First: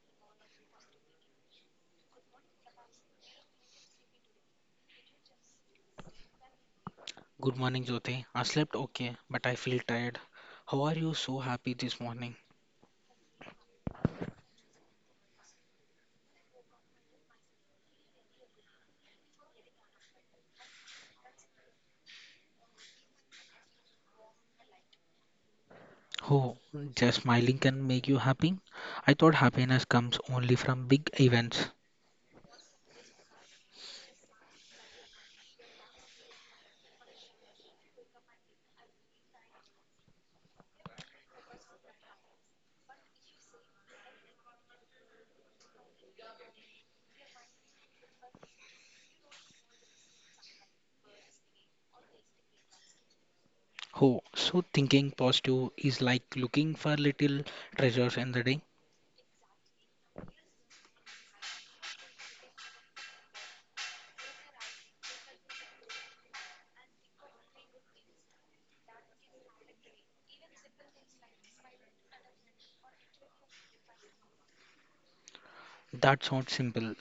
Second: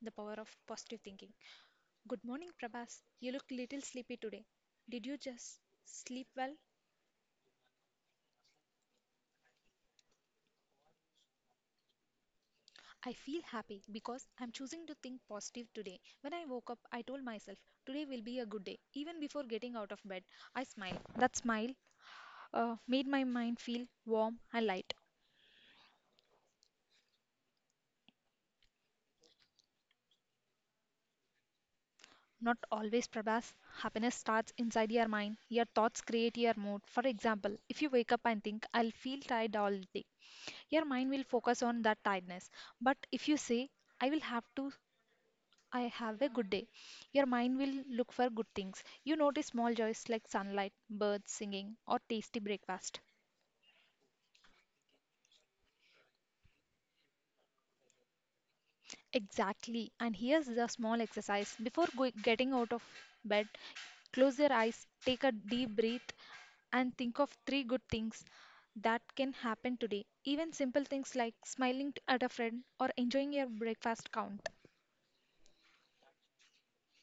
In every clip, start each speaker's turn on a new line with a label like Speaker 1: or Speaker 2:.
Speaker 1: the power of positive thinking. Good morning, Prabhas. You look little sleepy today. Did you just sleep well?
Speaker 2: Good morning, Jyoti. I slept okay, but I feel tired. How are you so happy this morning?
Speaker 1: I feel happy because I'm choosing to think positive today. When I woke up, I told myself today will be a good day. Even before getting out of bed, I smiled. That smile made my mind feel warm and light.
Speaker 2: Oh, just smiling can make you happy? I thought happiness comes only from big events.
Speaker 1: Not always, Prabhas. Happiness starts inside your mind. Your thoughts create your mood. For example, if you wake up and think, I'll feel tired all day, your mind will focus on that tiredness. But if you say, I will have to, I have a good day, your mind will look for good things. You notice small joys like sunlight, birds singing, or tasty breakfast.
Speaker 2: Oh, so thinking positive is like looking for little treasures in the day?
Speaker 1: Exactly. And here's the small exercise. Before getting out of bed, close your eyes, take a deep breath, and think of three good things that can happen today. Even simple things like smiling at a friend or enjoying your breakfast count.
Speaker 2: That sounds simple.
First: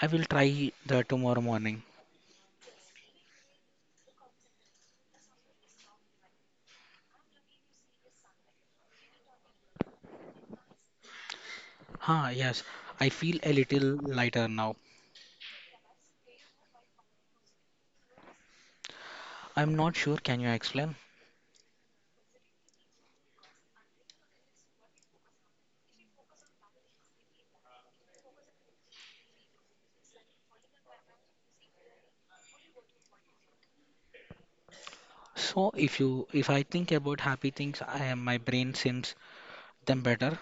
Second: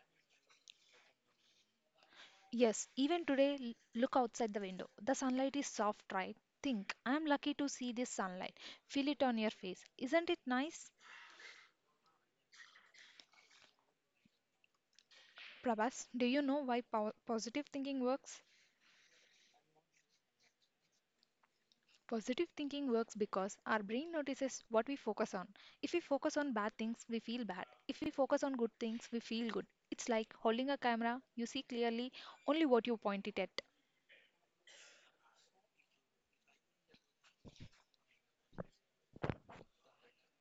Speaker 2: I will try that tomorrow morning.
Speaker 1: Yes, even today, look outside the window. The sunlight is soft, right? Think, I'm lucky to see this sunlight. Feel it on your face. Isn't it nice?
Speaker 2: Ah, yes, I feel a little lighter now.
Speaker 1: Prabhas, do you know why positive thinking works?
Speaker 2: I'm not sure, can you explain?
Speaker 1: Positive thinking works because our brain notices what we focus on. If we focus on bad things, we feel bad. If we focus on good things, we feel good. It's like holding a camera, you see clearly only what you point it at.
Speaker 2: So if I think about happy things, I am my brain seems them better.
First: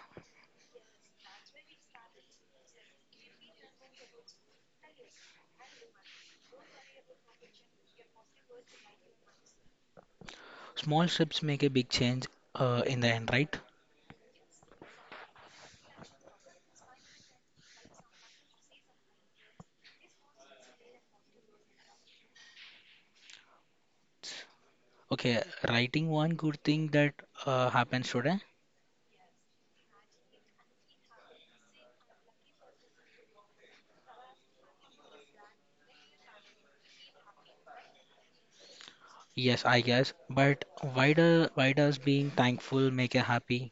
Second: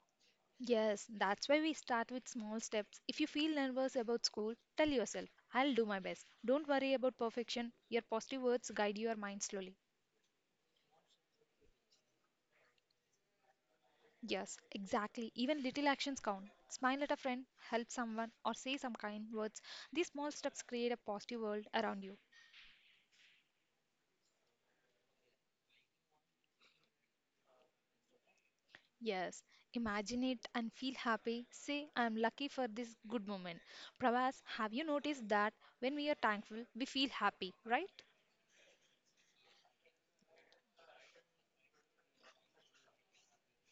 Speaker 1: Yes, that's why we start with small steps. If you feel nervous about school, tell yourself, I'll do my best. Don't worry about perfection. Your positive words guide your mind slowly.
Speaker 2: Small steps make a big change in the end, right?
Speaker 1: Yes, exactly. Even little actions count. Smile at a friend, help someone, or say some kind words. These small steps create a positive world around you.
Speaker 2: Okay, writing one good thing that happens today.
Speaker 1: Yes, imagine it and feel happy. Say, I am lucky for this good moment. Pravas, have you noticed that when we are thankful, we feel happy, right?
Speaker 2: Yes, I guess. But why does being thankful make you happy?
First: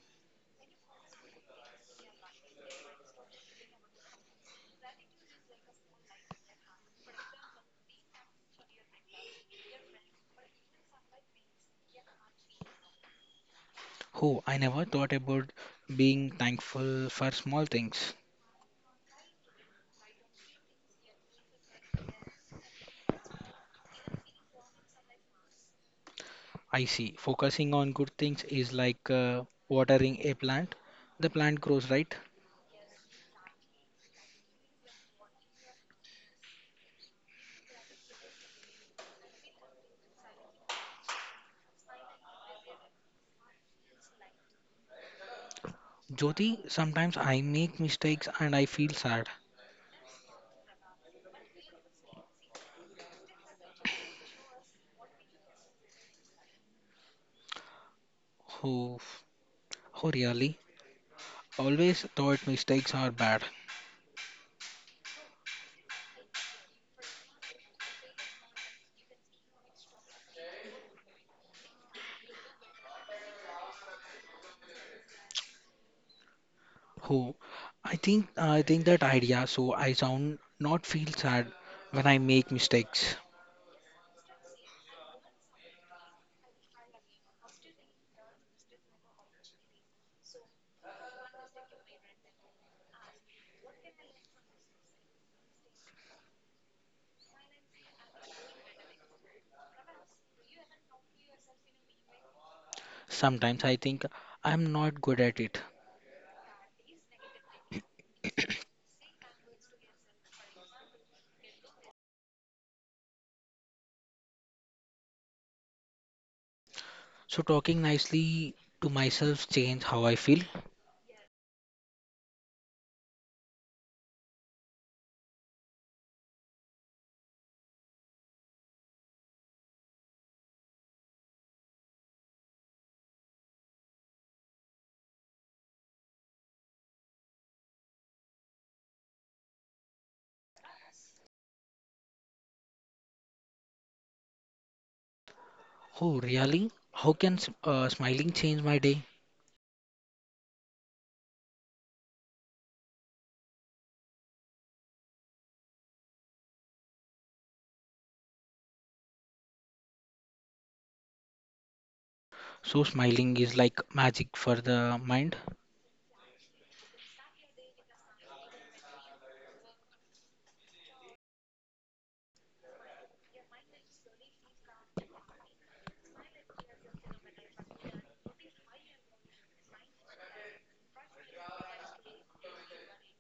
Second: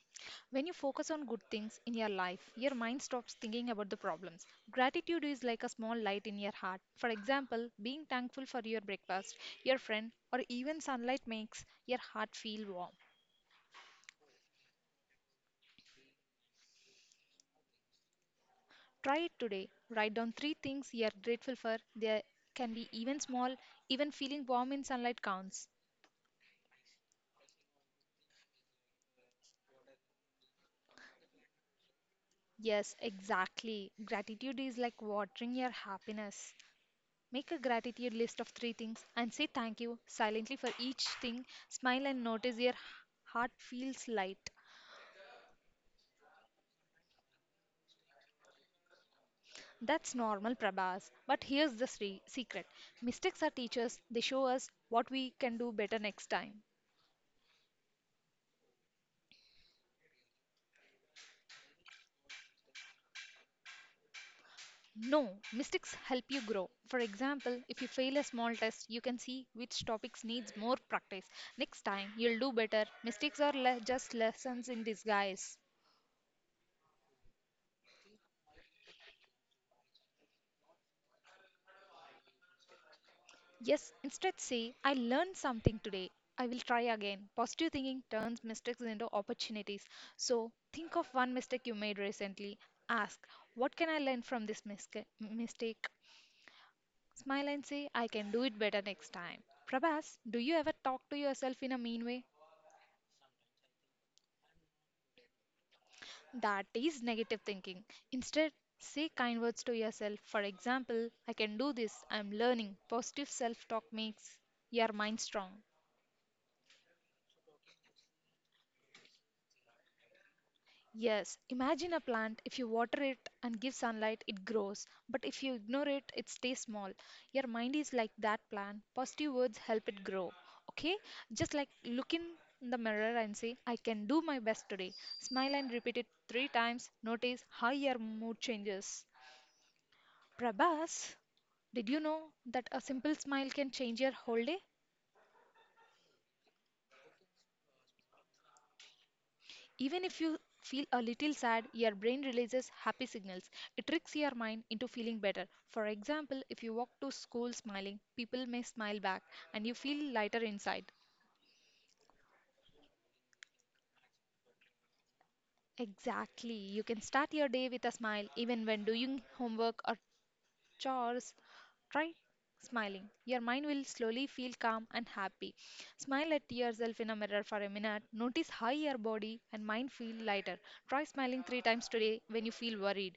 Speaker 1: When you focus on good things in your life, your mind stops thinking about the problems. Gratitude is like a small light in your heart. For example, being thankful for your breakfast, your friend, or even sunlight makes your heart feel warm.
Speaker 2: Oh, I never thought about being thankful for small things.
Speaker 1: Try it today. Write down three things you are grateful for. They can be even small, even feeling warm in sunlight counts.
Speaker 2: I see. Focusing on good things is like watering a plant. The plant grows, right?
Speaker 1: Yes, exactly. Gratitude is like watering your happiness. Make a gratitude list of three things and say thank you silently for each thing. Smile and notice your heart feels light.
Speaker 2: Jyoti, sometimes I make mistakes and I feel sad.
Speaker 1: That's normal, Prabhas. But here's the secret mistakes are teachers, they show us what we can do better next time.
Speaker 2: Oh, oh really? Always thought mistakes are bad.
Speaker 1: No, mistakes help you grow. For example, if you fail a small test, you can see which topics needs more practice. Next time, you'll do better. Mistakes are just lessons in disguise.
Speaker 2: Oh, I think that idea. So I sound not feel sad when I make mistakes.
Speaker 1: Yes, instead say, I learned something today. I will try again. Positive thinking turns mistakes into opportunities. So think of one mistake you made recently. Ask, what can I learn from this mistake? Smile and say, I can do it better next time. Prabhas, do you ever talk to yourself in a mean way?
Speaker 2: Sometimes I think I'm not good at it.
Speaker 1: That is negative thinking. Instead, say kind words to yourself. For example, I can do this. I'm learning. Positive self talk makes your mind strong.
Speaker 2: So talking nicely to myself change how I feel.
Speaker 1: Yes, imagine a plant. If you water it and give sunlight, it grows. But if you ignore it, it stays small. Your mind is like that plant. Positive words help it grow. Okay? Just like look in the mirror and say, I can do my best today. Smile and repeat it three times. Notice how your mood changes. Prabhas, did you know that a simple smile can change your whole day?
Speaker 2: Oh, really? How can smiling change my day?
Speaker 1: Even if you feel a little sad, your brain releases happy signals. It tricks your mind into feeling better. For example, if you walk to school smiling, people may smile back and you feel lighter inside.
Speaker 2: So smiling is like magic for the mind.
Speaker 1: Exactly. You can start your day with a smile even when doing homework or chores. Try smiling. Your mind will slowly feel calm and happy. Smile at yourself in a mirror for a minute. Notice how your body and mind feel lighter. Try smiling three times today when you feel worried.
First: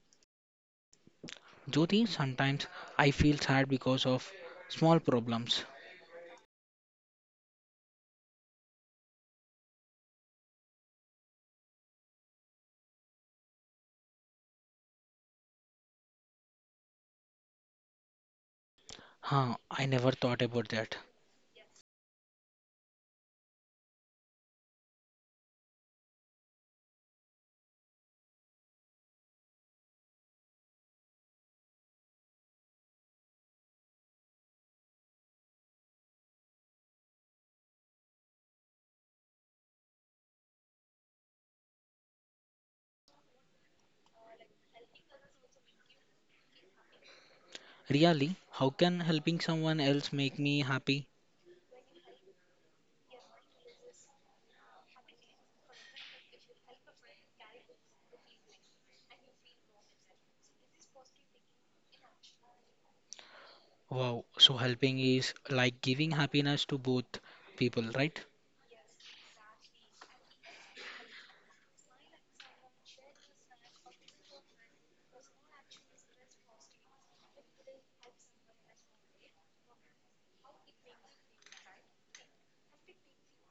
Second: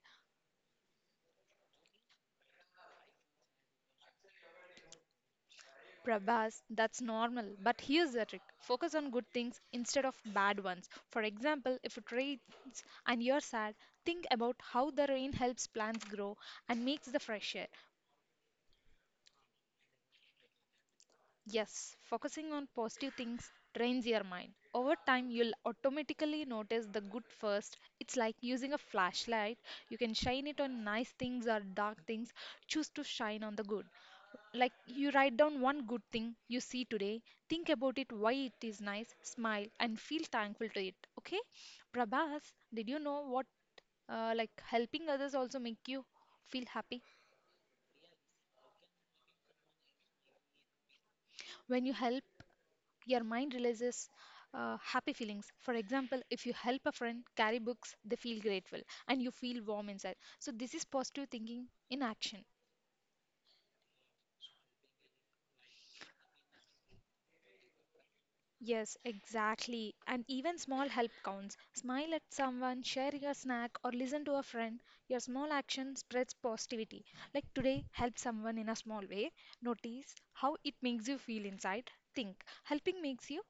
Speaker 2: Jyoti, sometimes I feel sad because of small problems.
Speaker 1: Prabhas, that's normal. But here's the trick focus on good things instead of bad ones. For example, if it rains and you're sad, think about how the rain helps plants grow and makes the fresh air.
Speaker 2: Huh, I never thought about that.
Speaker 1: Yes, focusing on positive things trains your mind. Over time, you'll automatically notice the good first. It's like using a flashlight. You can shine it on nice things or dark things. Choose to shine on the good. Like you write down one good thing you see today, think about it, why it is nice, smile, and feel thankful to it. Okay? Prabhas, did you know what like helping others also make you feel happy?
Speaker 2: Really, how can helping someone else make me happy?
Speaker 1: When you help your mind releases happy feelings. For example, if you help a friend carry books, they feel grateful and you feel warm inside. So, this is positive thinking in action.
Speaker 2: Wow, so helping is like giving happiness to both people, right?
Speaker 1: Yes, exactly. And even small help counts. Smile at someone, share your snack, or listen to a friend. Your small action spreads positivity. Like today, help someone in a small way. Notice how it makes you feel inside. Think. Helping makes you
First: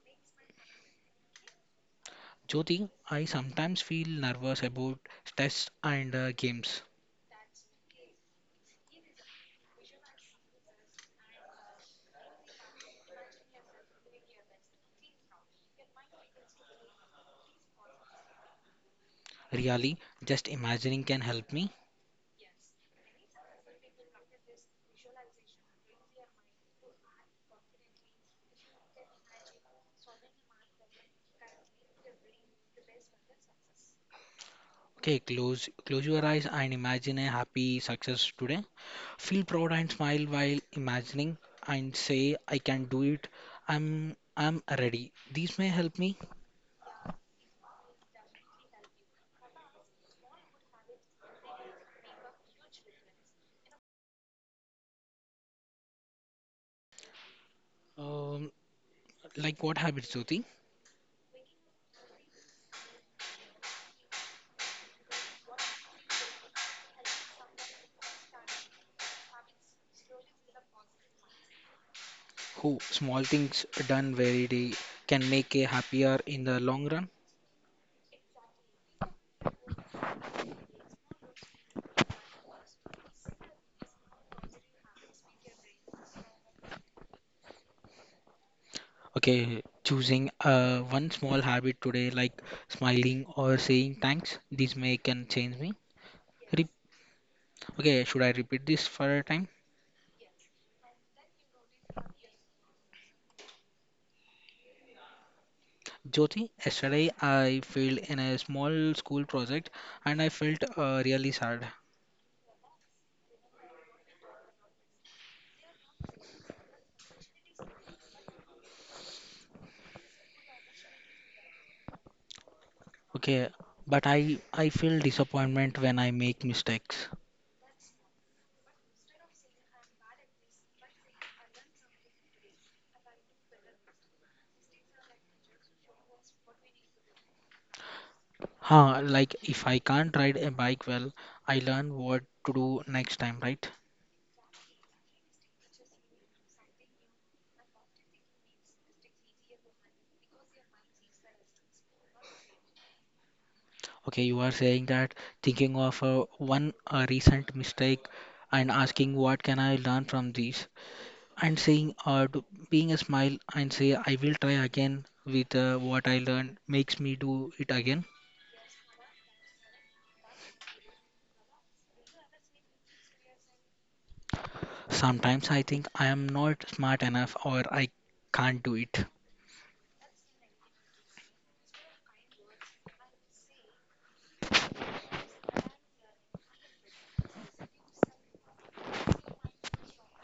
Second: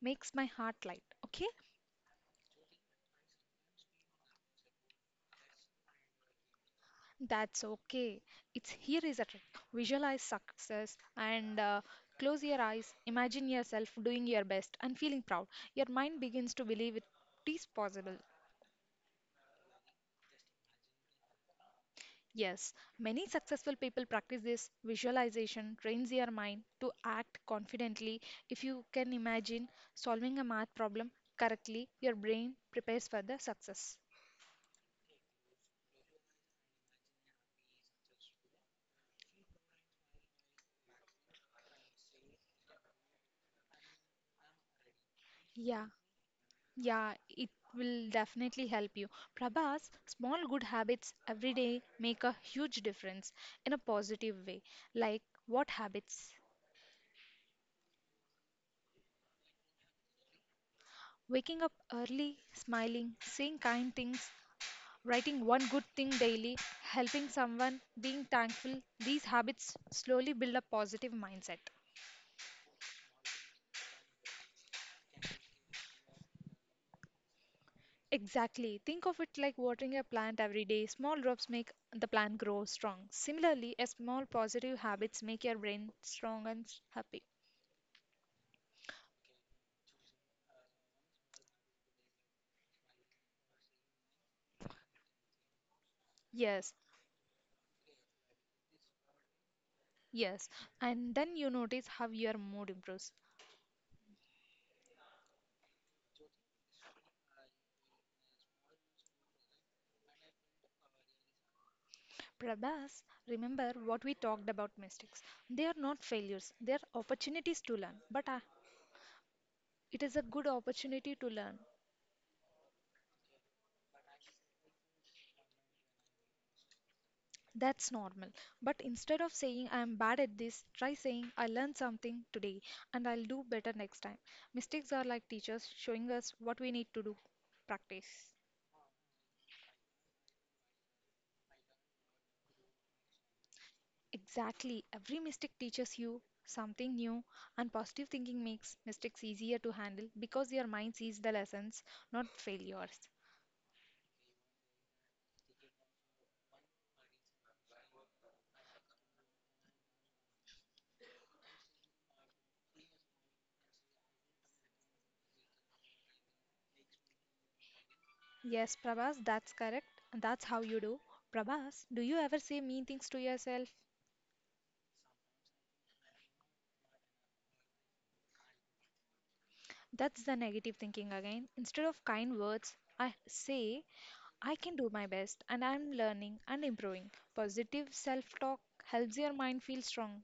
Speaker 1: makes my heart light. Okay?
Speaker 2: Jyoti, I sometimes feel nervous about tests and games.
Speaker 1: That's okay. It's here is a trick. Visualize success and close your eyes. Imagine yourself doing your best and feeling proud. Your mind begins to believe it is possible.
Speaker 2: Really, just imagining can help me.
Speaker 1: Yes, many successful people practice this visualization, trains your mind to act confidently. If you can imagine solving a math problem correctly, your brain prepares for the success.
Speaker 2: Okay, close your eyes and imagine a happy success today. Feel proud and smile while imagining and say I can do it. I'm ready. These may
Speaker 1: Yeah,
Speaker 2: help me.
Speaker 1: yeah, it will definitely help you. Prabhas, small good habits every day make a huge difference in a positive way. Like what habits?
Speaker 2: Um, like what habits, Jyoti?
Speaker 1: Waking up early, smiling, saying kind things, writing one good thing daily, helping someone, being thankful. These habits slowly build a positive mindset.
Speaker 2: Who small things done very day can make a happier in the long run.
Speaker 1: Exactly. Think of it like watering a plant every day. Small drops make the plant grow strong. Similarly, a small positive habits make your brain strong and happy.
Speaker 2: Okay, choosing one small habit today like smiling or saying thanks, this may can change me. Re-
Speaker 1: Yes,
Speaker 2: okay, should I repeat this for a time?
Speaker 1: yes. And then you notice how your mood improves.
Speaker 2: Jyoti, yesterday I failed in a small school project and I felt really sad.
Speaker 1: Prabhas, remember what we talked about mistakes. They are not failures, they are opportunities to learn. But it is a good opportunity to learn.
Speaker 2: Okay, but I feel disappointment when I make mistakes.
Speaker 1: That's normal. But instead of saying I am bad at this, try saying I learned something today and I'll do better next time. Mistakes are like teachers showing us what we need to do. Practice.
Speaker 2: Huh, like if I can't ride a bike well, I learn what to do next time, right?
Speaker 1: Exactly. Every mistake teaches you something new, and positive thinking makes mistakes easier to handle because your mind sees the lessons, not failures.
Speaker 2: Okay, you are saying that thinking of one recent mistake and asking what can I learn from this, and saying being a smile and say I will try again with what I learned makes me do it again.
Speaker 1: Yes, Prabhas, that's correct, and That's how you do. Prabhas, do you ever say mean things to yourself?
Speaker 2: Sometimes I think I am not smart enough or I can't do it.
Speaker 1: That's the negative thinking again. Instead of kind words, I say, I can do my best and I'm learning and improving. Positive self talk helps your mind feel strong.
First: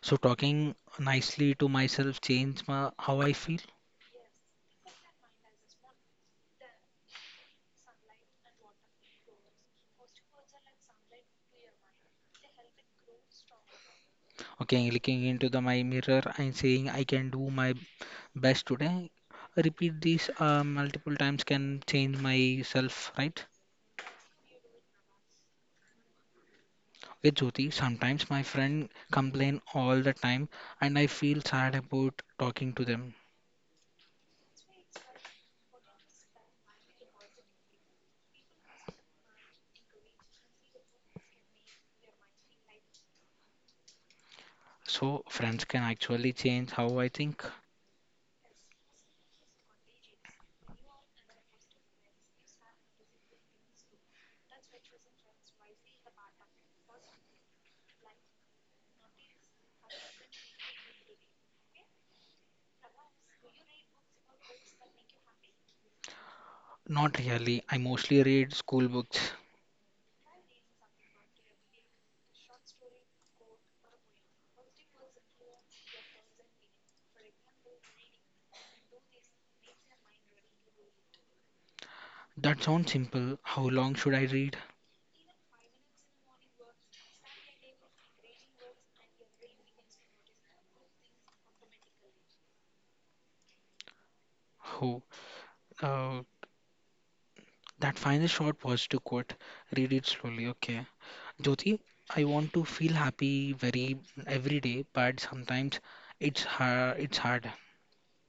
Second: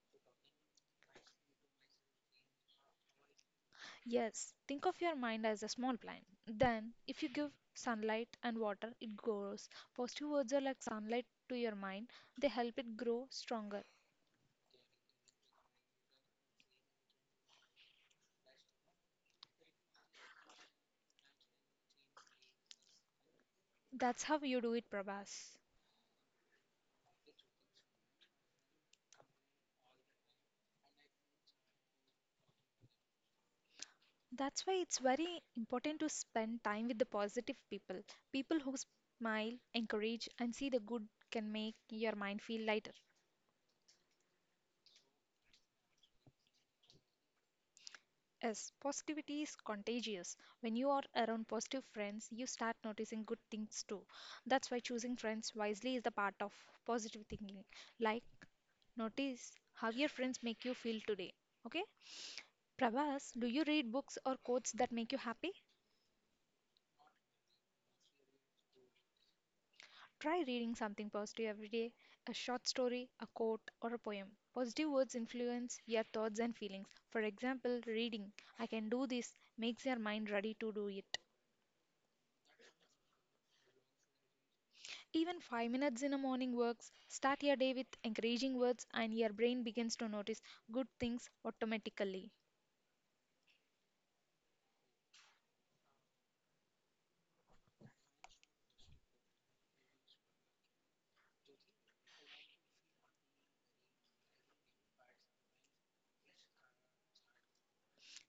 Speaker 2: So talking nicely to myself changed how I feel.
Speaker 1: Yes, think of your mind as a small plant. Then, if you give sunlight and water, it grows. Positive words are like sunlight to your mind, they help it grow stronger.
Speaker 2: Okay, looking into the my mirror and saying I can do my best today. Repeat these multiple times can change myself, right?
Speaker 1: That's how you do it, Prabhas.
Speaker 2: Okay, Jyoti, sometimes my friend complain all the time and I feel sad about talking to them.
Speaker 1: That's why it's very important to spend time with the positive people. People who smile, encourage, and see the good can make your mind feel lighter.
Speaker 2: So friends can actually change how I think.
Speaker 1: Yes, positivity is contagious. When you are around positive friends, you start noticing good things too. That's why choosing friends wisely is the part of positive thinking. Like, notice how your friends make you feel today. Okay? Prabhas, do you read books or quotes that make you happy?
Speaker 2: Not really. I mostly read school books.
Speaker 1: Try reading something positive every day a short story, a quote, or a poem. Positive words influence your thoughts and feelings. For example, reading, I can do this, makes your mind ready to do it.
Speaker 2: That sounds simple. How long should I read?
Speaker 1: Even 5 minutes in a morning works. Start your day with encouraging words, and your brain begins to notice good things automatically.
Speaker 2: Oh, uh, that final short was to quote. Read it slowly, okay. Jyoti, I want to feel happy very every day, but sometimes it's hard. It's hard.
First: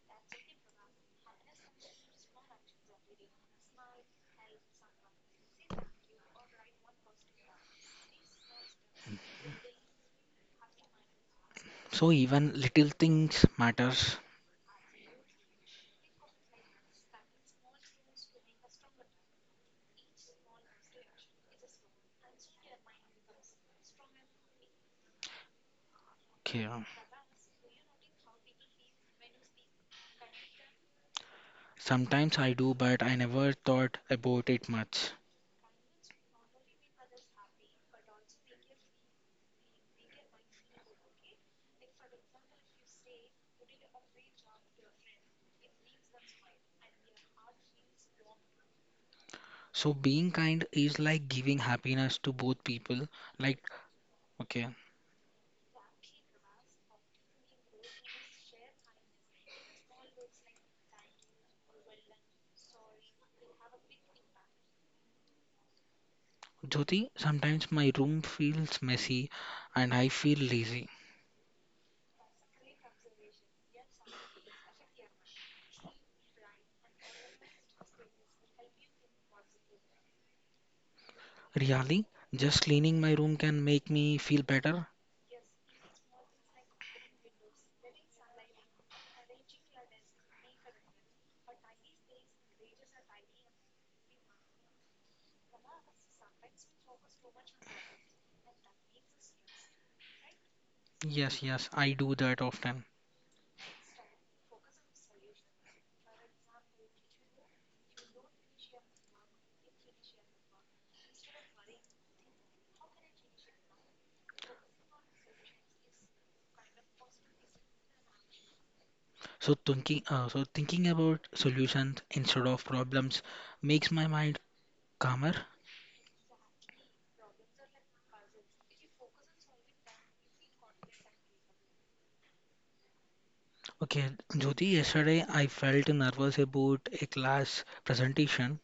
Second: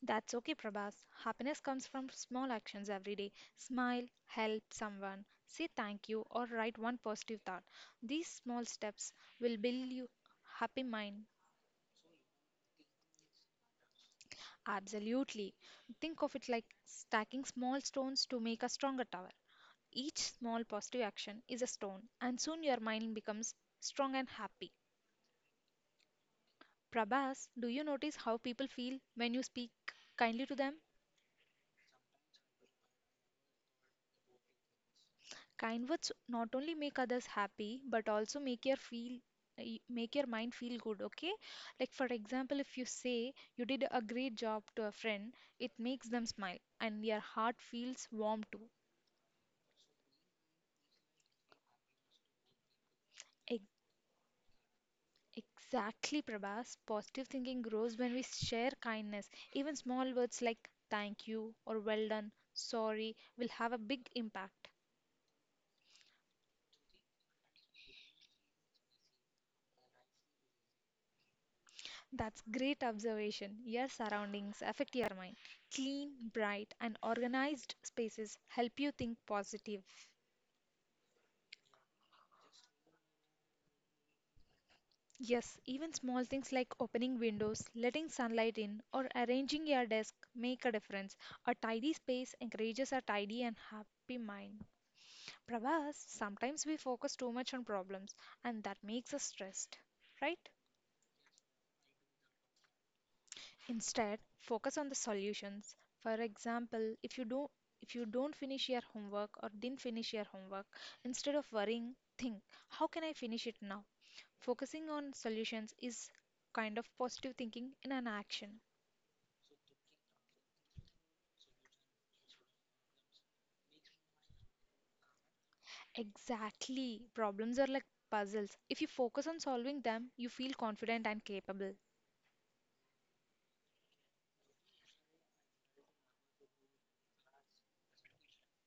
Speaker 1: That's okay, Prabhas. Happiness comes from small actions every day. Smile, help someone, say thank you, or write one positive thought. These small steps will build you happy mind.
Speaker 2: So even little things matters.
Speaker 1: Absolutely. Think of it like stacking small stones to make a stronger tower. Each small positive action is a stone, and soon your mind becomes strong and happy.
Speaker 2: Okay.
Speaker 1: Prabhas, do you notice how people feel when you speak kindly to them?
Speaker 2: Sometimes I do, but I never thought about it much.
Speaker 1: Kind words not only make others happy but also make your mind feel good, okay? Like for example, if you say you did a great job to a friend, it makes them smile and your heart feels warm too.
Speaker 2: So being kind is like giving happiness to both people. Like,
Speaker 1: Ex-
Speaker 2: okay,
Speaker 1: Exactly, Prabhas. Positive thinking grows when we share kindness. Even small words like thank you or well done, sorry will have a big impact.
Speaker 2: Jyoti, sometimes my room feels messy and I feel lazy.
Speaker 1: That's great observation. Your surroundings affect your mind. Clean, bright, and organized spaces help you think positive.
Speaker 2: Really, just cleaning my room can make me feel better.
Speaker 1: Yes, even small things like opening windows, letting sunlight in, or arranging your desk make a difference. A tidy space encourages a tidy and happy mind. Prabhas, sometimes we focus too much on problems, and that makes us stressed, right?
Speaker 2: Yes, yes, I do that often.
Speaker 1: Instead, focus on the solutions. For example, if you don't finish your homework or didn't finish your homework, instead of worrying, think, how can I finish it now? Focusing on solutions is kind of positive thinking in an action.
Speaker 2: So thinking about solutions instead of problems makes my mind calmer.
Speaker 1: Exactly. Problems are like puzzles. If you focus on solving them, you feel confident and capable.
Speaker 2: Okay, Jyoti, yesterday I felt nervous about a class presentation.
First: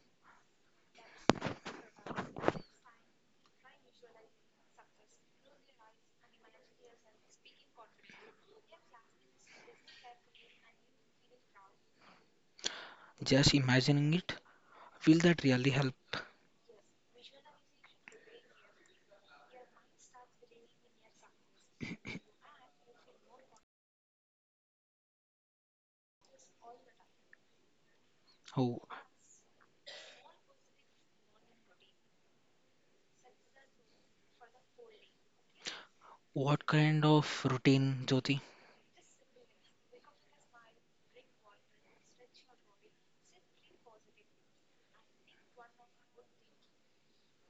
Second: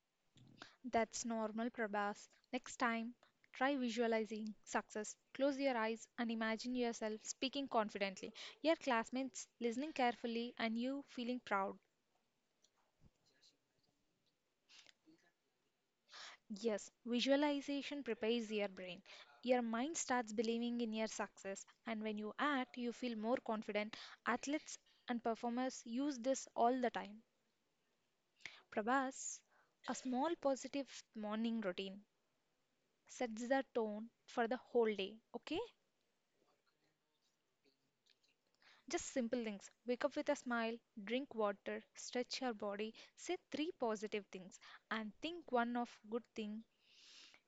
Speaker 1: That's normal, Prabhas. Next time, try visualizing success. Close your eyes and imagine yourself speaking confidently, your classmates listening carefully, and you feeling proud.
Speaker 2: Just imagining it, will that really help?
Speaker 1: Yes, visualization prepares your brain. Your mind starts believing in your success, and when you act, you feel more confident. Athletes and performers use this all the time.
Speaker 2: Oh,
Speaker 1: Prabhas, a small positive morning routine sets the tone for the whole day, okay?
Speaker 2: what kind of routine, Jyoti?
Speaker 1: Just simple things. Wake up with a smile, drink water, stretch your body, say three positive things, and think one of good thing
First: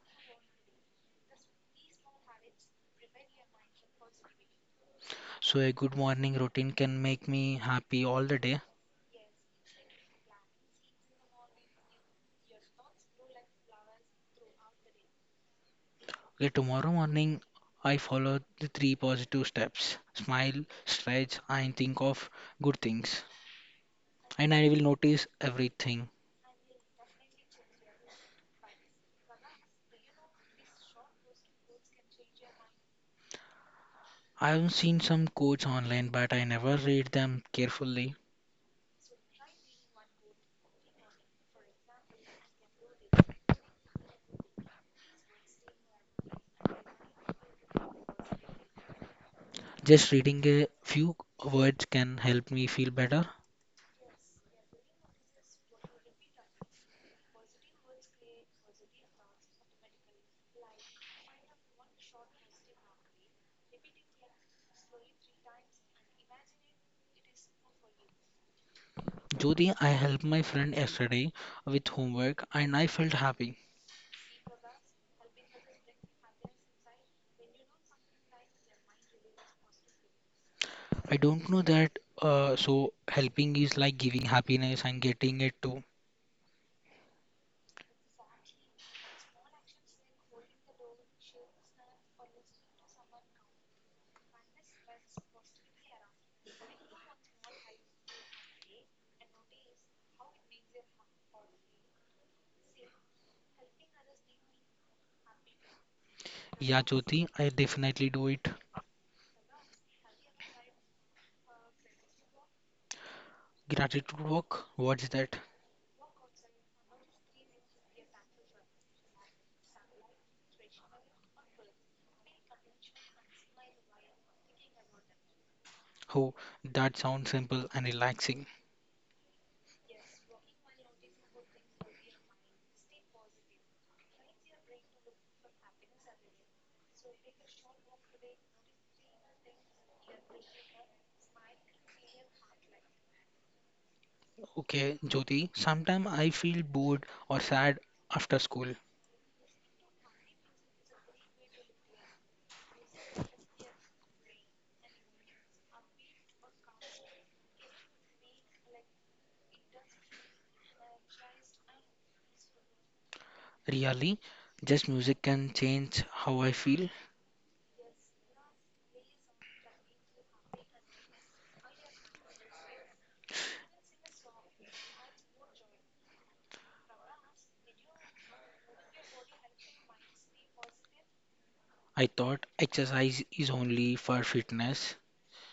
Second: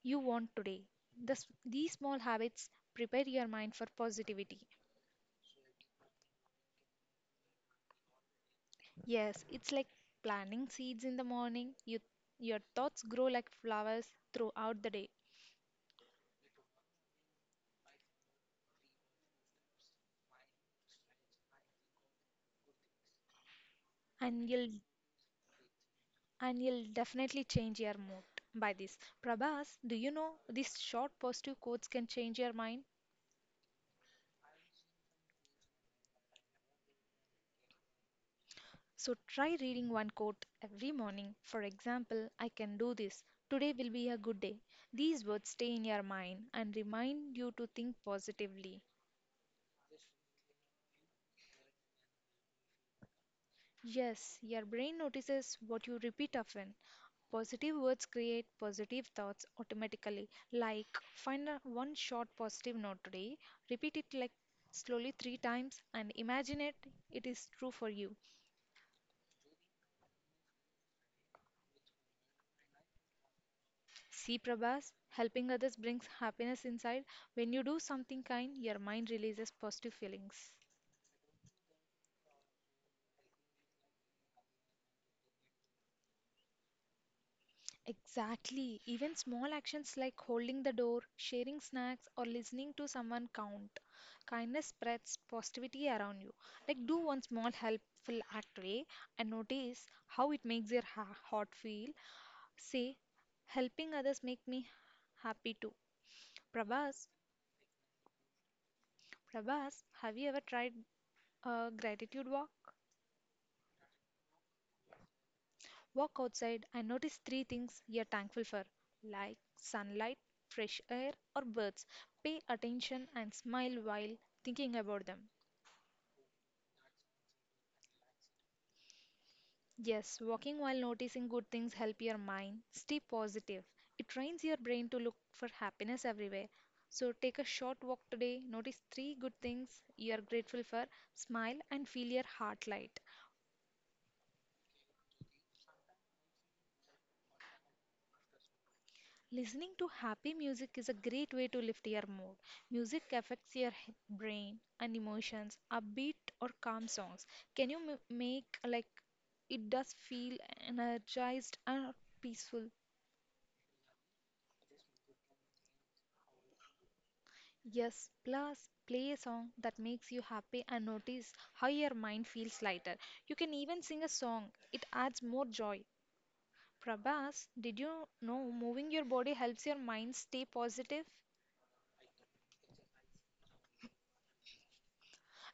Speaker 1: you want today. These small habits prepare your mind for positivity.
Speaker 2: So a good morning routine can make me happy all the day.
Speaker 1: Yes, it's like planting seeds in the morning. You, your thoughts grow like flowers throughout the day,
Speaker 2: Okay, tomorrow morning I follow the three positive steps: smile, stretch, and think of good things,
Speaker 1: and
Speaker 2: and
Speaker 1: you'll
Speaker 2: I will notice everything.
Speaker 1: and you'll definitely change your mood by this. Prabhas, do you know these short positive quotes can change your mind?
Speaker 2: I've seen some quotes online, but I never read them carefully.
Speaker 1: So try reading one quote every morning. For example, I can do this. Today will be a good day. These words stay in your mind and remind you to think positively.
Speaker 2: Just reading a few words can help me feel better.
Speaker 1: Yes, your brain notices what you repeat often. Positive words create positive thoughts automatically. Like, find a one short positive note today, repeat it like slowly three times, and imagine it, it is true for you.
Speaker 2: Jyoti, I helped my friend yesterday with homework and I felt happy.
Speaker 1: See, Prabhas, helping others brings happiness inside. When you do something kind, your mind releases positive feelings.
Speaker 2: I don't know that, so helping is like giving happiness and getting it too.
Speaker 1: Exactly. Even small actions like holding the door, sharing snacks, or listening to someone count. Kindness spreads positivity around you. Like, do one small helpful act today and notice how it makes your heart feel. Say, helping others make me happy too.
Speaker 2: Yeah,
Speaker 1: Prabhas,
Speaker 2: Jyoti, I definitely do it.
Speaker 1: Prabhas, have you ever tried a gratitude walk?
Speaker 2: Gratitude work? What's that?
Speaker 1: Walk outside and notice three things you're thankful for, like sunlight, fresh air, or birds. Pay attention and smile while thinking about them.
Speaker 2: Oh, that sounds simple and relaxing.
Speaker 1: Yes, walking while noticing good things help your mind stay positive. It trains your brain to look for happiness everywhere. So take a short walk today, notice three good things you are grateful for, smile and feel your heart light.
Speaker 2: Okay, Jyoti, sometimes I feel bored or sad after school.
Speaker 1: Listening to happy music is a great way to lift your mood. Music affects your brain and emotions. Upbeat or calm songs can you make like it does feel energized and peaceful.
Speaker 2: Really, just music can change how I feel.
Speaker 1: Yes, plus play a song that makes you happy and notice how your mind feels lighter. You can even sing a song, it adds more joy. Prabhas, did you know moving your body helps your mind stay positive?
Speaker 2: I thought exercise is only for fitness,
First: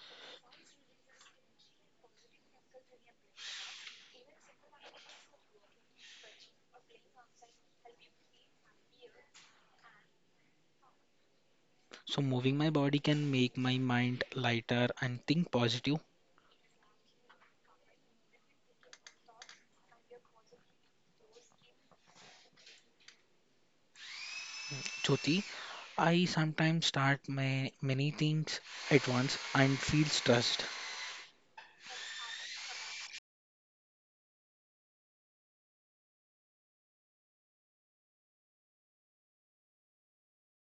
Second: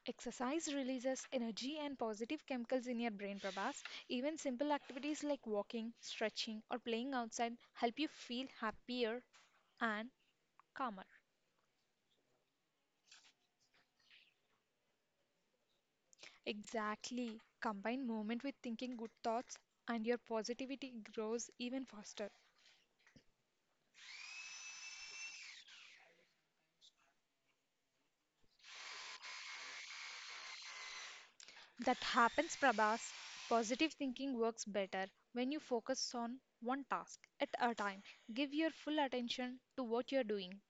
Speaker 1: Exercise releases energy and positive chemicals in your brain, Prabhas. Even simple activities like walking, stretching, or playing outside help you feel happier and calmer.
Speaker 2: so moving my body can make my mind lighter and think positive.
Speaker 1: Exactly. Combine movement with thinking good thoughts, and your positivity grows even faster.
Speaker 2: Jyoti, I sometimes start my many things at once and feel stressed.
Speaker 1: That happens, Prabhas. Positive thinking works better when you focus on one task at a time. Give your full attention to what you're doing.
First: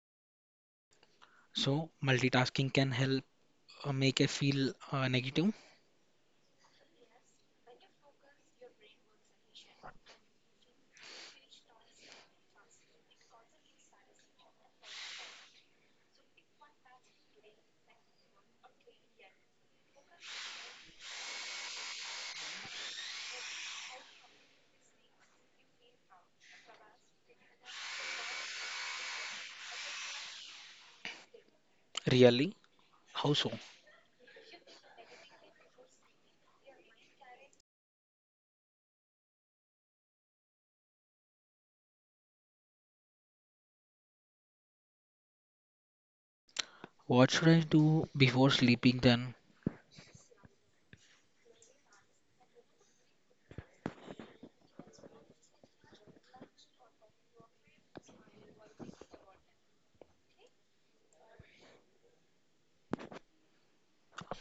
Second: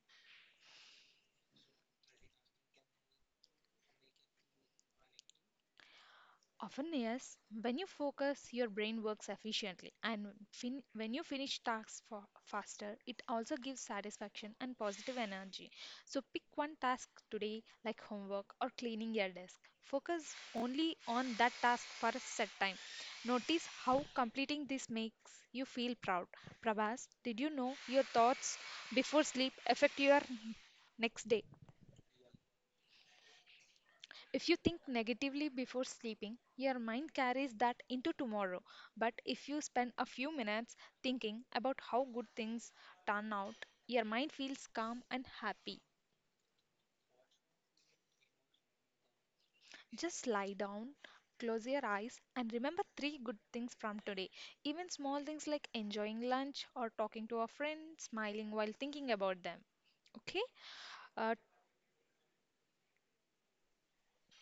Speaker 2: So multitasking can help make I feel negative.
Speaker 1: Often, yes. When you focus, your brain works efficiently, and when you finish tasks faster, it also gives satisfaction and positive energy. So, pick one task today, like homework or cleaning your desk. Focus only on that task for a set time. Notice how completing this makes you feel proud. Prabhas, did you know your thoughts before sleep affect your next day?
Speaker 2: Really? How so?
Speaker 1: If you think negatively before sleeping, your mind carries that into tomorrow. But if you spend a few minutes thinking about how good things turn out, your mind feels calm and happy.
Speaker 2: What should I do before sleeping then?
Speaker 1: Just lie down, close your eyes, and remember three good things from today. Even small things like enjoying lunch or talking to a friend, smiling while thinking about them. Okay? Uh,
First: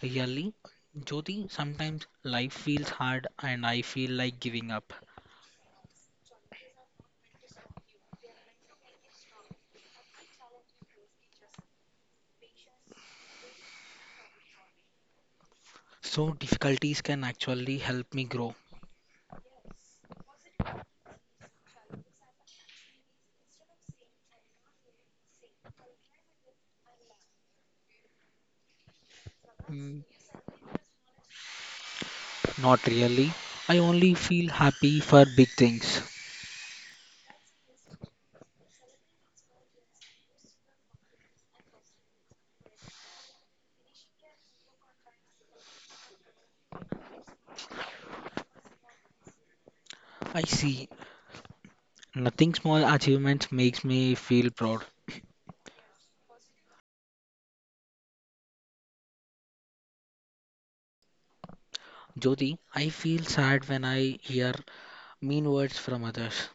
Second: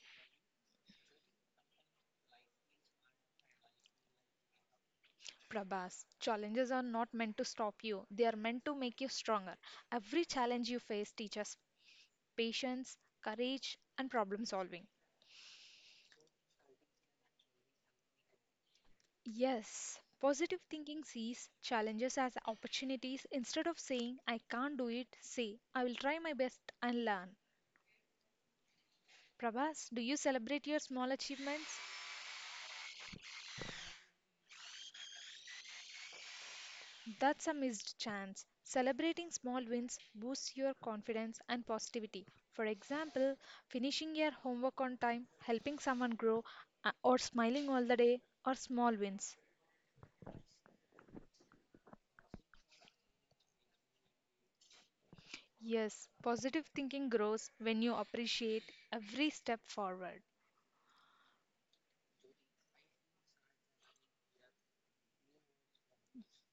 Speaker 2: Really, Jyoti, sometimes life feels hard and I feel like giving up.
Speaker 1: Prabhas, challenges are not meant to stop you, they are meant to make you stronger. Every challenge you face teaches patience, courage, and problem solving.
Speaker 2: So difficulties can actually help me grow.
Speaker 1: Yes, positive thinking sees challenges as opportunities instead of saying, I can't do it, say, I will try my best and learn. Prabhas,
Speaker 2: Mm,
Speaker 1: do you celebrate your small achievements?
Speaker 2: not really. I only feel happy for big things.
Speaker 1: That's a missed chance. Celebrating small wins boosts your confidence and positivity. For example, finishing your homework on time, helping someone grow, or smiling all the day are small wins.
Speaker 2: I see. Nothing small achievements makes me feel proud.
Speaker 1: Yes, positive thinking grows when you appreciate every step forward.
Speaker 2: Jyoti, I feel sad when I hear mean words from others.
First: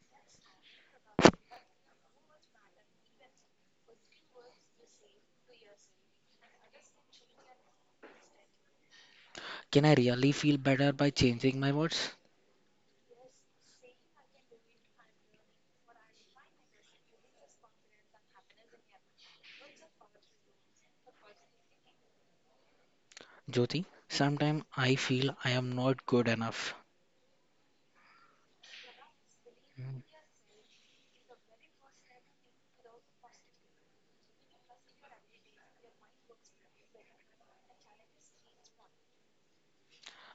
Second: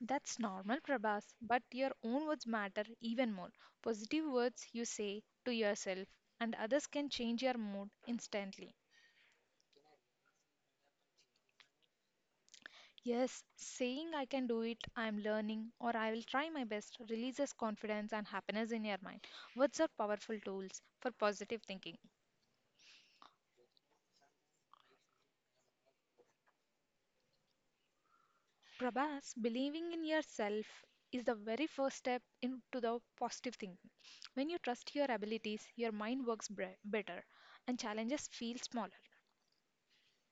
Speaker 1: That's normal, Prabhas, but your own words matter even more. Positive words you say to yourself and others can change your mood instantly.
Speaker 2: Can I really feel better by changing my words?
Speaker 1: Yes, saying I can do it, I am learning, or I will try my best releases confidence and happiness in your mind. Words are powerful tools for positive thinking.
Speaker 2: Jyoti, sometimes I feel I am not good enough.
Speaker 1: Prabhas, believing
Speaker 2: Mm,
Speaker 1: in yourself is the very first step into the positive thinking. When you trust your abilities, your mind works better and challenges feel smaller.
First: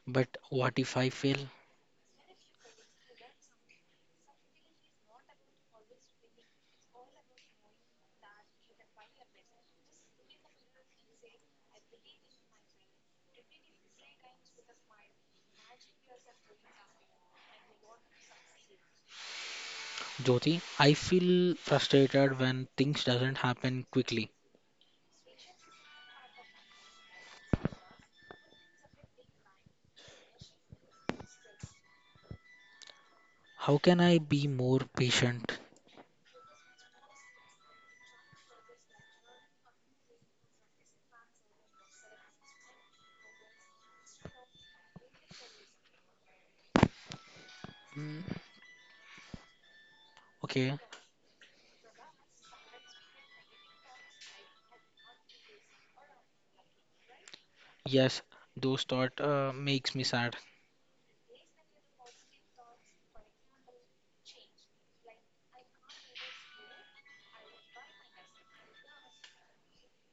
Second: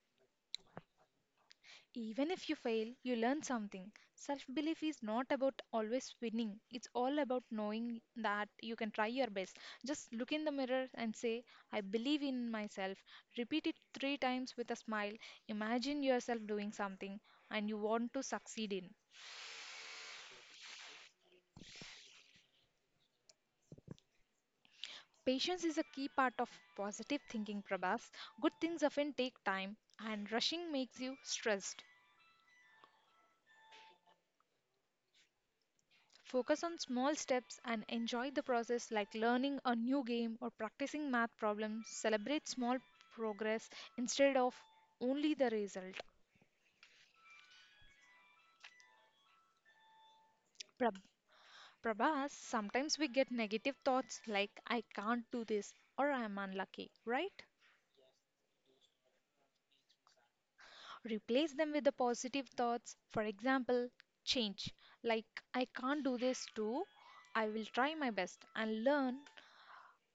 Speaker 2: but what if I fail?
Speaker 1: Even if you fail, you learn something. Self belief is not about always winning, it's all about knowing that you can try your best. Just look in the mirror and say, I believe in myself. Repeat it three times with a smile. Imagine yourself doing something and you want to succeed in.
Speaker 2: Jyoti, I feel frustrated when things doesn't happen quickly.
Speaker 1: Patience is a key part of positive thinking, Prabhas. Good things often take time, and rushing makes you stressed.
Speaker 2: How can I be more patient?
Speaker 1: Focus on small steps and enjoy the process, like learning a new game or practicing math problems. Celebrate small progress instead of only the result.
Speaker 2: Mm, okay,
Speaker 1: Prab- Prabhas, sometimes we get negative thoughts like I can't do this or I am unlucky, right?
Speaker 2: yes, those thought makes me sad.
Speaker 1: Replace them with the positive thoughts. For example, change. Like, I can't do this too. I will try my best and learn.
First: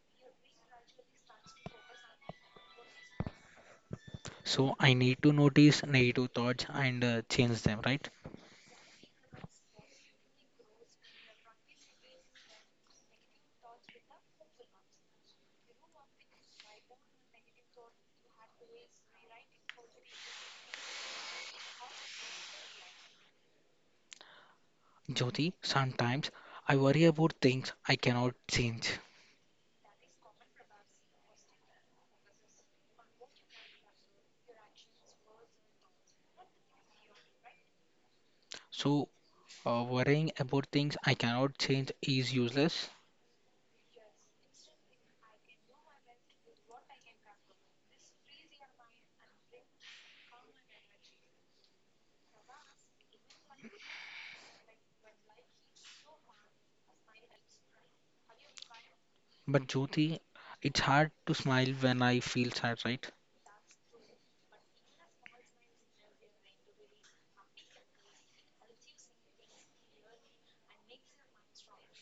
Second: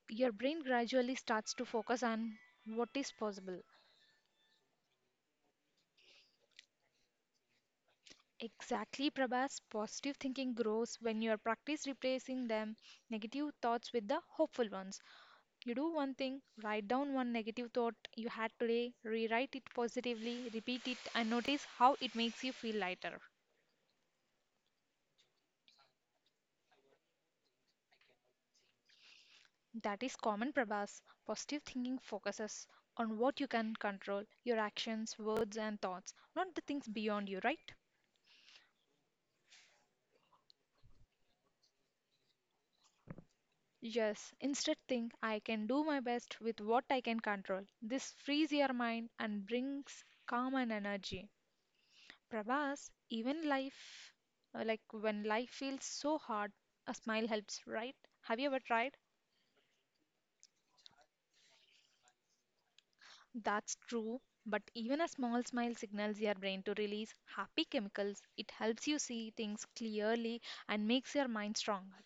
Speaker 1: Your brain gradually starts to focus on what is possible.
Speaker 2: So I need to notice negative thoughts and change them, right?
Speaker 1: Exactly, Prabhas. Positive thinking grows when you are practice replacing them negative thoughts with the hopeful ones. You do one thing, write down one negative thought you had today, rewrite it positively, repeat it, and notice how it makes you feel lighter.
Speaker 2: Jyoti, sometimes I worry about things I cannot change.
Speaker 1: That is common, Prabhas. Positive thinking focuses on what you can control your actions, words, and thoughts, not the things beyond you, right?
Speaker 2: So worrying about things I cannot change is useless.
Speaker 1: Yes, instead think I can do my best with what I can control. This frees your mind and brings calm and energy. Prabhas, like when life feels so hard, a smile helps, right? Have you ever tried?
Speaker 2: But Jyoti, it's hard to smile when I feel sad, right?
Speaker 1: That's true, but even a small smile signals your brain to release happy chemicals. It helps you see things clearly and makes your mind stronger.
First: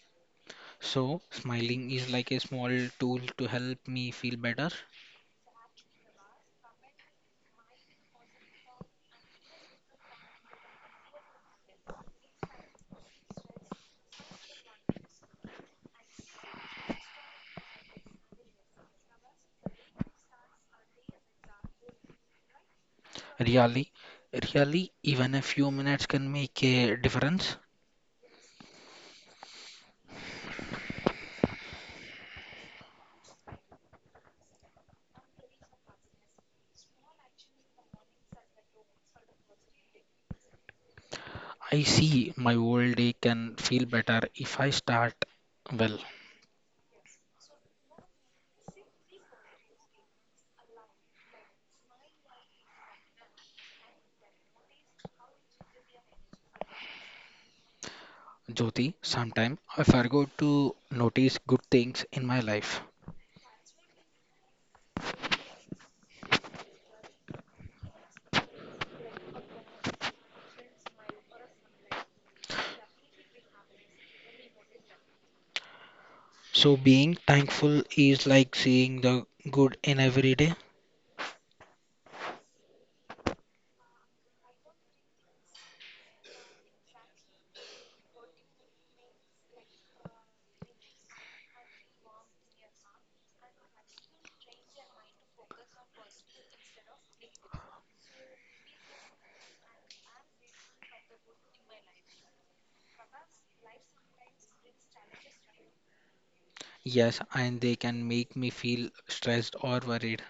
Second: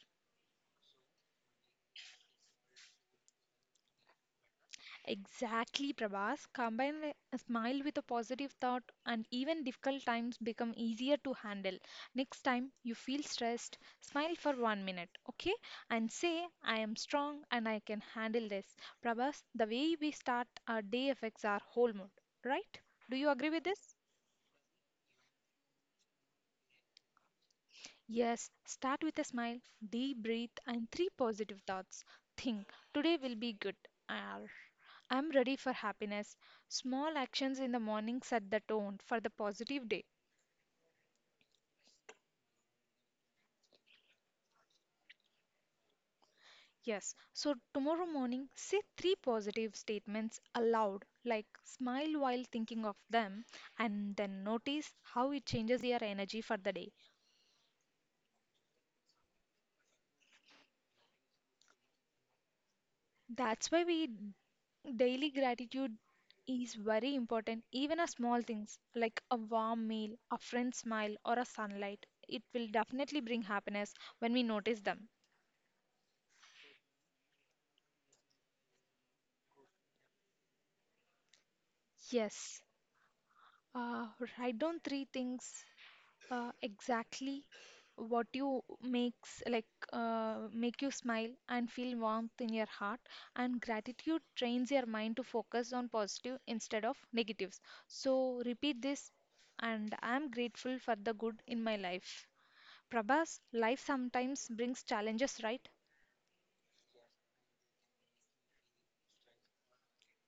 Speaker 2: So, smiling is like a small tool to help me feel better.
Speaker 1: Exactly, Prabhas. Combine a smile with a positive thought, and even difficult times become easier to handle. Next time you feel stressed, smile for 1 minute, okay? And say, I am strong and I can handle this. Prabhas, the way we start our day affects our whole mood, right? Do you agree with
Speaker 2: Really,
Speaker 1: this?
Speaker 2: really, even a few minutes can make a difference.
Speaker 1: Yes, start with a smile, deep breath, and three positive thoughts. Think, today will be good. Arr, I'm ready for happiness. Small actions in the morning set the tone for the positive day.
Speaker 2: I see my whole day can feel better if I start well.
Speaker 1: Yes, so tomorrow morning, say three positive statements aloud, like smile while thinking of them, and then notice how it changes your energy for the day.
Speaker 2: Jyoti, sometime I forgot to notice good things in my life.
Speaker 1: That's why we daily gratitude is very important. Even a small things like a warm meal, a friend's smile, or a sunlight, it will definitely bring happiness when we notice them.
Speaker 2: So, being thankful is like seeing the good in every day.
Speaker 1: Yes. Uh, write down three things exactly what you makes like make you smile and feel warmth in your heart and gratitude trains your mind to focus on positive instead of negatives, so repeat this. And I am grateful for the good in my life. Prabhas, life sometimes brings challenges, right?
Speaker 2: Yes, and they can make me feel stressed or worried.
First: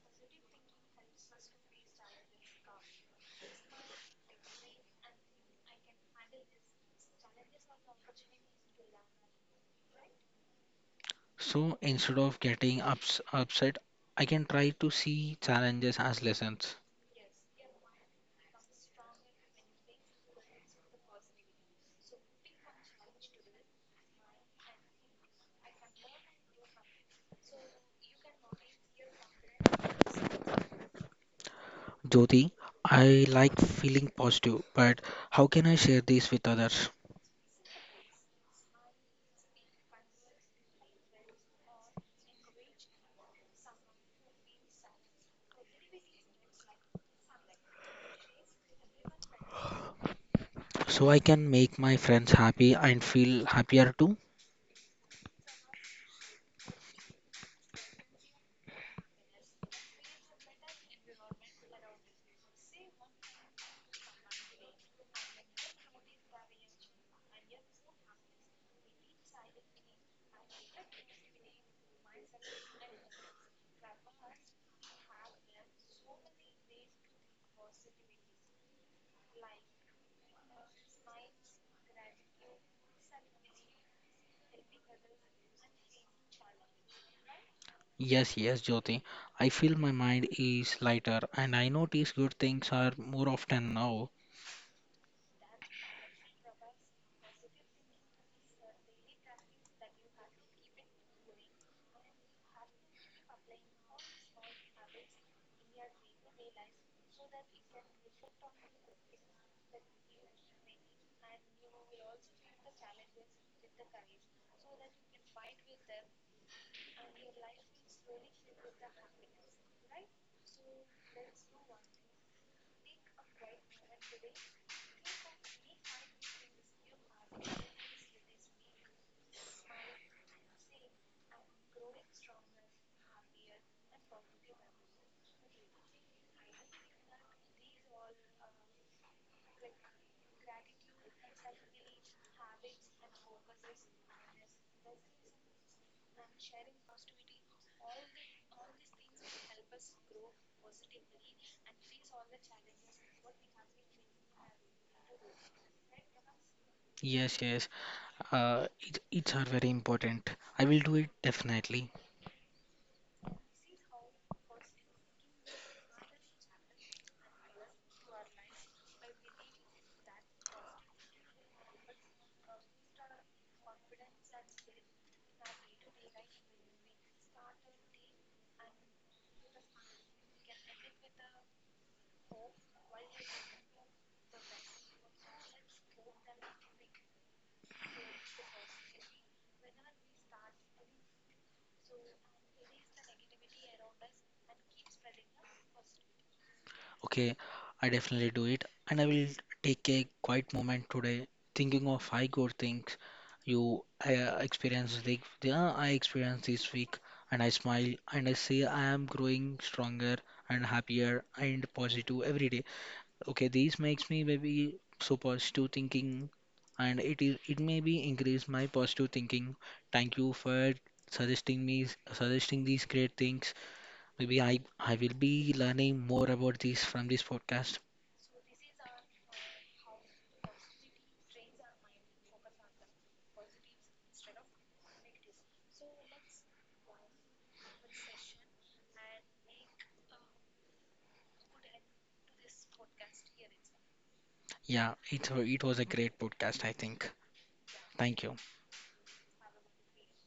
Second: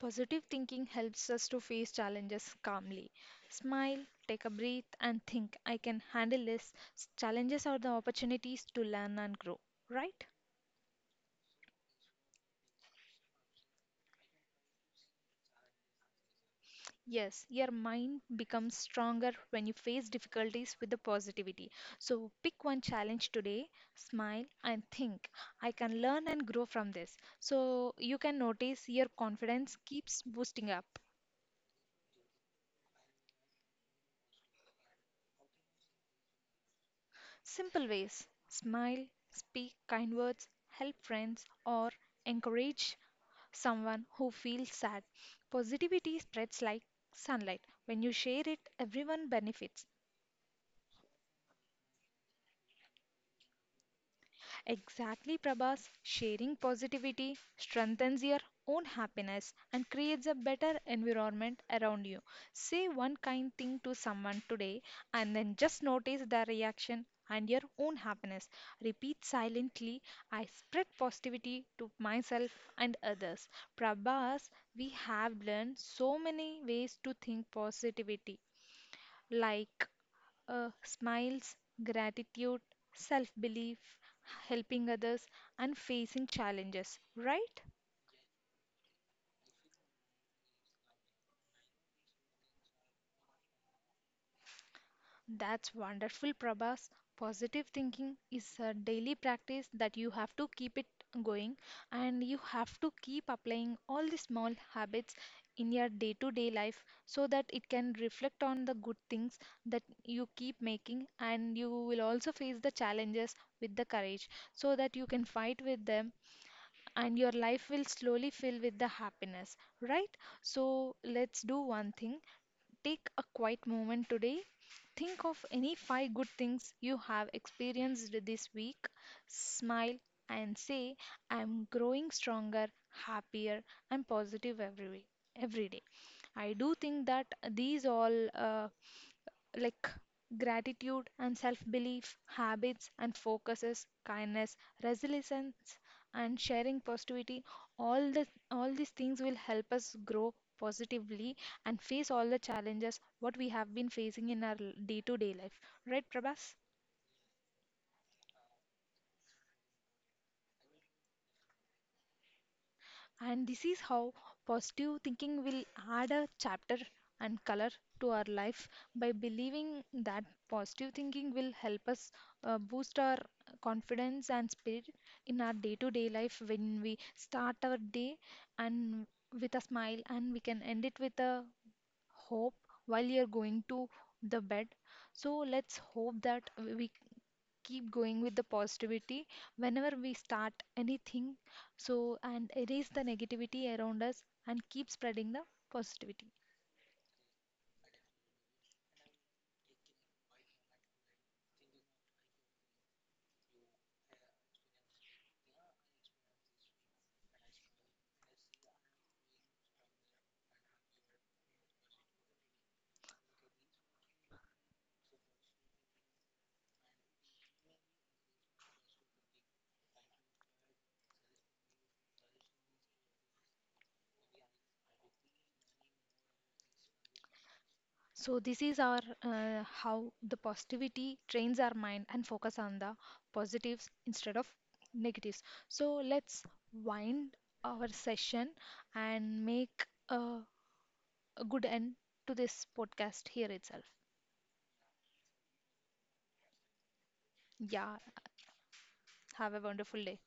Speaker 1: Positive thinking helps us to face challenges calmly. Smile, take a breath, and think, I can handle this. Challenges are the opportunities to learn and grow, right?
Speaker 2: So instead of upset, I can try to see challenges as lessons.
Speaker 1: Yes, your mind becomes stronger when you face difficulties with the positivity. So pick one challenge today, smile, and think, I can learn and grow from this. So you can notice your confidence keeps boosting up.
Speaker 2: Jyoti, I like feeling positive, but how can I share this with others?
Speaker 1: Simple ways smile, speak kind words, help friends, or encourage someone who feels sad. Positivity spreads like sunlight. When you share it, everyone benefits.
Speaker 2: So I can make my friends happy and feel happier too?
Speaker 1: Exactly, Prabhas. Sharing positivity strengthens your own happiness and creates a better environment around you. Say one kind thing to someone today and then just notice their reaction and your own happiness. Repeat silently I spread positivity to myself and others. Prabhas, we have learned so many ways to think positivity like smiles, gratitude, self belief, helping others, and facing challenges, right?
Speaker 2: Yes, yes, Jyoti. I feel my mind is lighter and I notice good things are more often now.
Speaker 1: That's wonderful, Prabhas. Positive thinking is a daily practice that you have to keep it going, and you have to keep applying all the small habits in your day to day life so that it can reflect on the good things that you keep making, and you will also face the challenges with the courage so that you can fight with them, and your life will slowly fill with the happiness, right? So let's do one thing. Take a quiet moment today. Think of any five good things you have experienced this week. Smile and say, I'm growing stronger, happier, and positive every way, every day. I do think that these all like gratitude and self belief, habits and focuses, kindness, resilience, and sharing positivity. All these things will help us grow positively and face all the challenges what we have been facing in our day to day life. Right, Prabhas?
Speaker 2: Yes, yes. It's are very important. I will do it definitely.
Speaker 1: And this is how positive thinking will add a chapter and color to our life, by believing that positive thinking will help us boost our confidence and spirit in our day to day life when we start our day and with a smile, and we can end it with a hope while you're going to the bed. So let's hope that we keep going with the positivity whenever we start anything. So, and erase the negativity around us and keep spreading the positivity.
Speaker 2: Okay, I definitely do it. And I will take a quiet moment today thinking of five good things you experienced the I experienced this week, and I smile and I say I am growing stronger and happier and positive every day. Okay, this makes me maybe so positive thinking, and it is it may be increase my positive thinking. Thank you for suggesting me suggesting these great things. Maybe I will be learning more about this from this podcast.
Speaker 1: So, this is our how the positivity trains our mind and focus on the positives instead of negatives. So, let's wind our session and make a good end to this podcast here itself.
Speaker 2: Yeah, it was a great podcast, I think.
Speaker 1: Yeah,
Speaker 2: Thank you.
Speaker 1: have a wonderful day.